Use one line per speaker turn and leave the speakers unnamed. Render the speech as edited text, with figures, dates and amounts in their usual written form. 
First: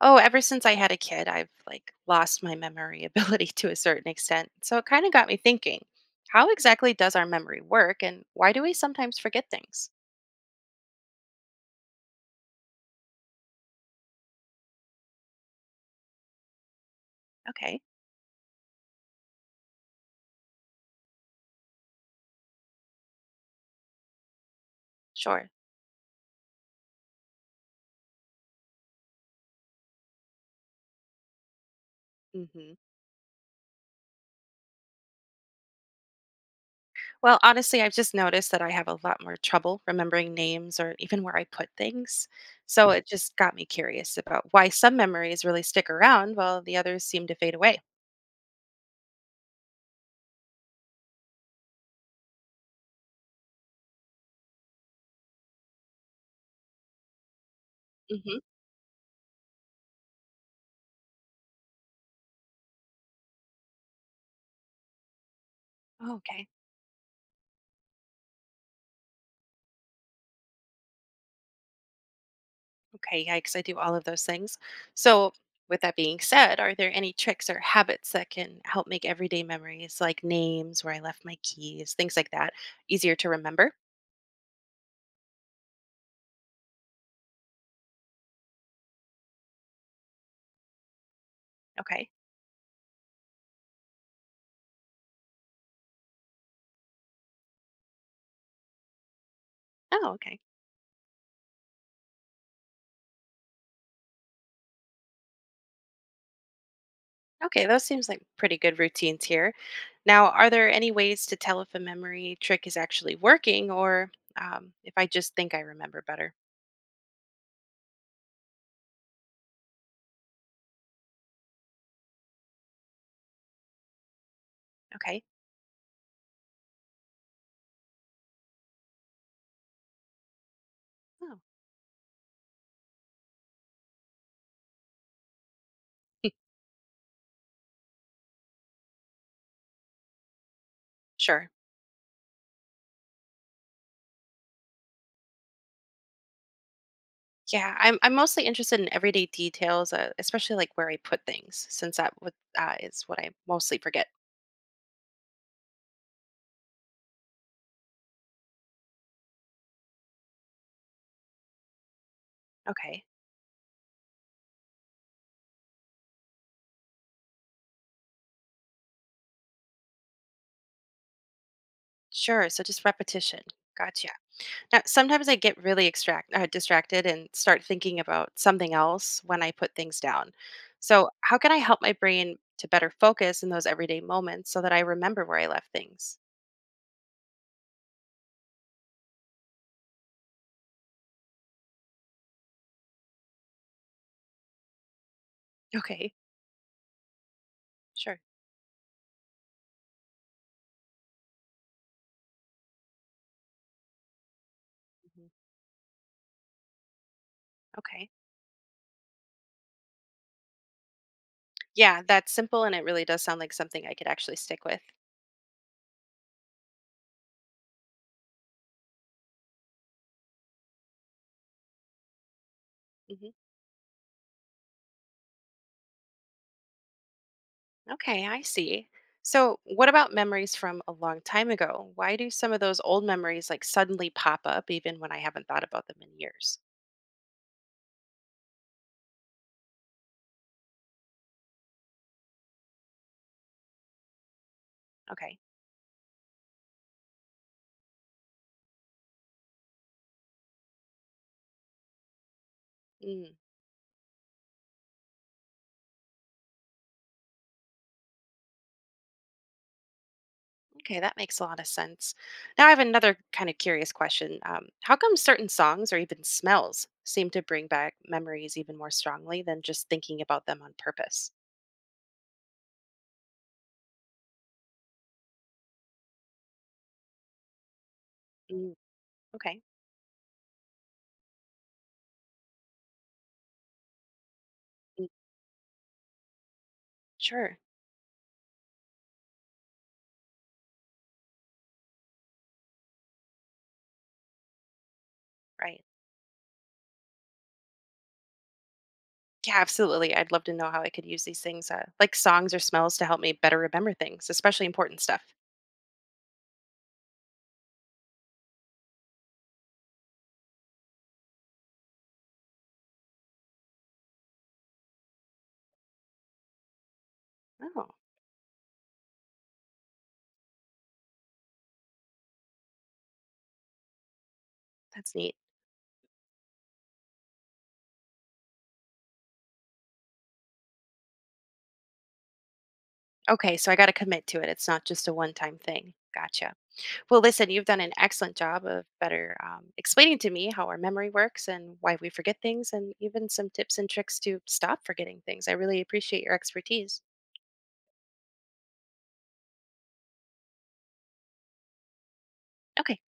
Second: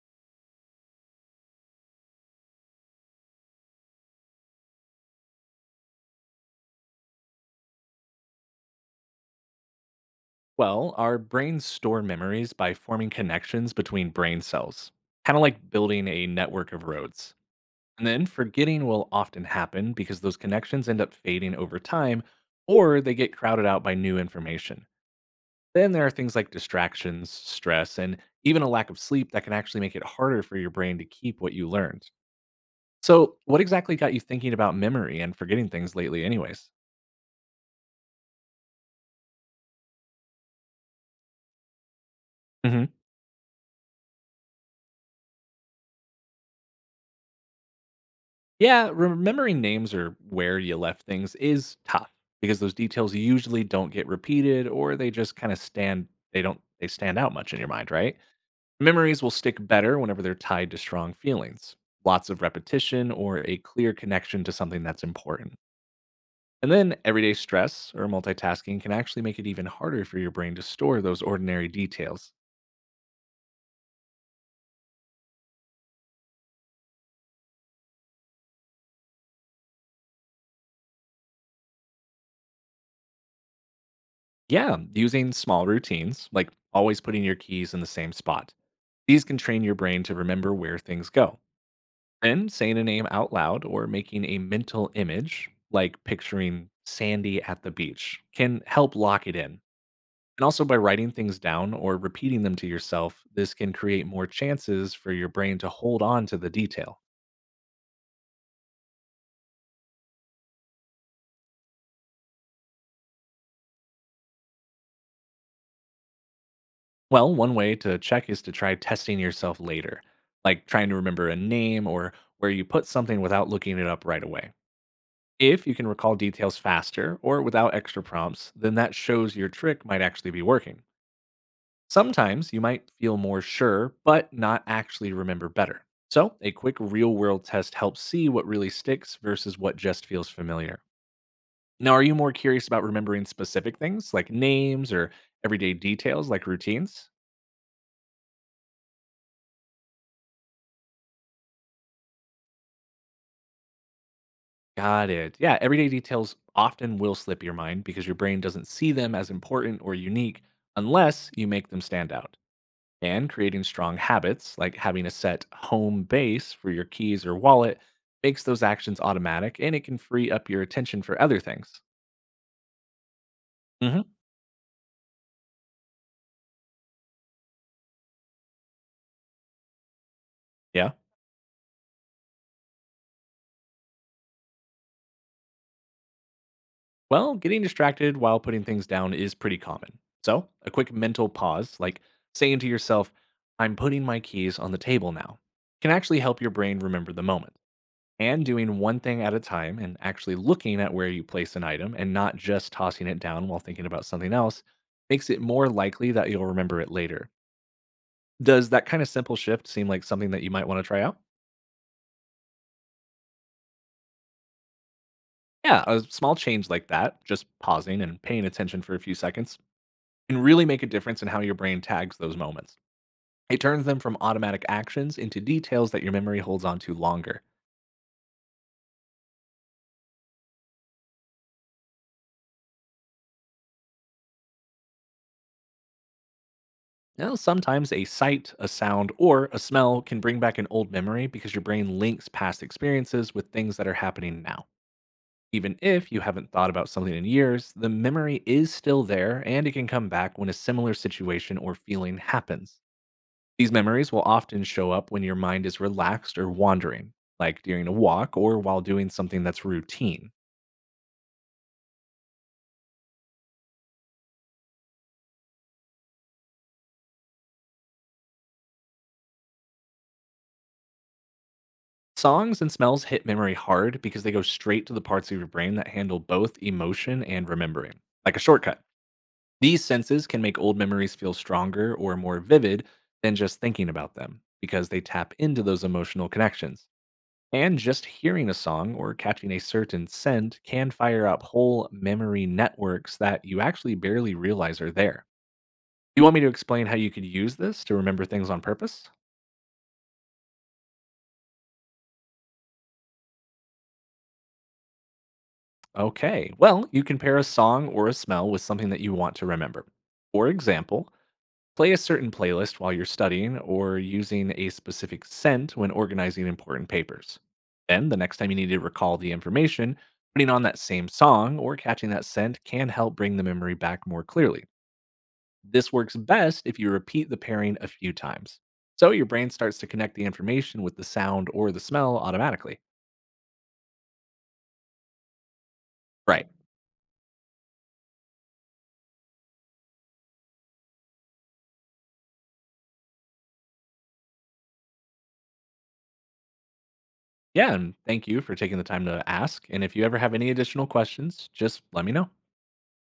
Oh, ever since I had a kid, I've like lost my memory ability to a certain extent. So it kind of got me thinking, how exactly does our memory work and why do we sometimes forget things?
Well, our brains store memories by forming connections between brain cells, kind of like building a network of roads.
Okay,
And then forgetting will often happen because those connections end up fading over time or they get crowded out by new information.
sure.
Then there are things like distractions, stress, and even a lack of sleep that can actually make it harder for your brain to keep what you learned.
Hmm.
So, what exactly got you thinking about memory and forgetting things lately, anyways?
Well, honestly, I've just noticed that I have a lot more trouble remembering names or even where I put things. So it just got me curious about why some memories really stick around while the others seem to fade away.
Yeah, remembering names or where you left things is tough because those details usually don't get repeated or they just kind of stand they don't they stand out much in your mind, right?
Hmm.
Memories will stick better whenever they're tied to strong feelings, lots of repetition or a clear connection to something that's important.
Oh, okay.
And then everyday stress or multitasking can actually make it even harder for your brain to store those ordinary details.
Okay, yeah, because I do all of those things. So, with that being said, are there any tricks or habits that can help make everyday memories, like names, where I left my keys, things like that, easier to remember?
Yeah, using small routines like always putting your keys in the same spot. These can train your brain to remember where things go.
Okay.
Then saying a name out loud or making a mental image, like picturing Sandy at the beach, can help lock it in.
Oh, okay.
And also by writing things down or repeating them to yourself, this can create more chances for your brain to hold on to the detail.
Okay, those seems like pretty good routines here. Now, are there any ways to tell if a memory trick is actually working or if I just think I remember better?
Well, one way to check is to try testing yourself later, like trying to remember a name or where you put something without looking it up right away.
Okay.
If you can recall details faster or without extra prompts, then that shows your trick might actually be working.
Oh,
Sometimes you might feel more sure, but not actually remember better. So, a quick real world test helps see what really sticks versus what just feels familiar.
sure.
Now, are you more curious about remembering specific things like names or everyday details like routines?
Yeah, I'm mostly interested in everyday details, especially like where I put things, since that would, is what I mostly forget.
Got it. Yeah, everyday details often will slip your mind because your brain doesn't see them as important or unique unless you make them stand out.
Okay.
And creating strong habits, like having a set home base for your keys or wallet, makes those actions automatic and it can free up your attention for other things.
Sure. So just repetition. Gotcha.
Hmm.
Now, sometimes I get really extract distracted and start thinking about something else when I put things down.
Yeah.
So how can I help my brain to better focus in those everyday moments so that I remember where I left things?
Well, getting distracted while putting things down is pretty common. So, a quick mental pause, like saying to yourself, I'm putting my keys on the table now, can
Okay.
actually help your brain remember the moment.
Sure.
And doing one thing at a time and actually looking at where you place an item and not just tossing it down while thinking about something else makes
Hmm.
it more likely that you'll remember it later.
Okay.
Does that kind of simple shift seem like something that you might want to try out?
Yeah, that's simple, and it really does sound like something I could actually stick with.
Yeah, a small change like that, just pausing and paying attention for a few seconds, can really make a difference in how your brain tags those moments.
Hmm.
It turns them from automatic actions into details that your memory holds on to longer.
Okay, I see. So, what about memories from a long time ago? Why do some of those old memories like suddenly pop up even when I haven't thought about them in years?
Now, sometimes a sight, a sound, or a smell can bring back an old memory because your brain links past experiences with things that are happening now.
Okay.
Even if you haven't thought about something in years, the memory is still there and it can come back when a similar situation or feeling happens.
Mm,
These memories will often show up when your mind is relaxed or wandering, like during a walk or while doing something that's routine.
okay, that makes a lot of sense. Now I have another kind of curious question. How come certain songs or even smells seem to bring back memories even more strongly than just thinking about them on purpose?
Songs and smells hit memory hard because they go straight to the parts of your brain that handle both emotion and remembering, like a
Mm,
shortcut.
okay.
These senses can make old memories feel stronger or more vivid than just thinking about them because they
Mm,
tap into those emotional connections.
sure.
And just hearing a song or catching a certain scent can fire up whole memory networks that you actually barely realize are there.
Right.
You want me to explain how you could use this to remember things on purpose?
Yeah, absolutely. I'd love to know how I could use these things, like songs or smells, to help me better remember things, especially important stuff.
Okay, well, you can pair a song or a smell with something that you want to remember. For example, play a certain playlist while you're studying or using a specific scent when organizing important papers.
Oh,
Then, the next time you need to recall the information, putting on that same song or catching that scent can help bring the memory back more clearly.
that's neat.
This works best if you repeat the pairing a few times. So your brain starts to connect the information with the sound or the smell automatically.
Okay, so I got to commit to it. It's not just a one time thing.
Right.
Gotcha. Well, listen, you've done an excellent job of better explaining to me how our memory works and why we forget things, and even some tips and tricks to stop forgetting things. I really appreciate your expertise.
Yeah, and thank you for taking the time to ask. And if you ever have any additional questions, just let me know.
Okay.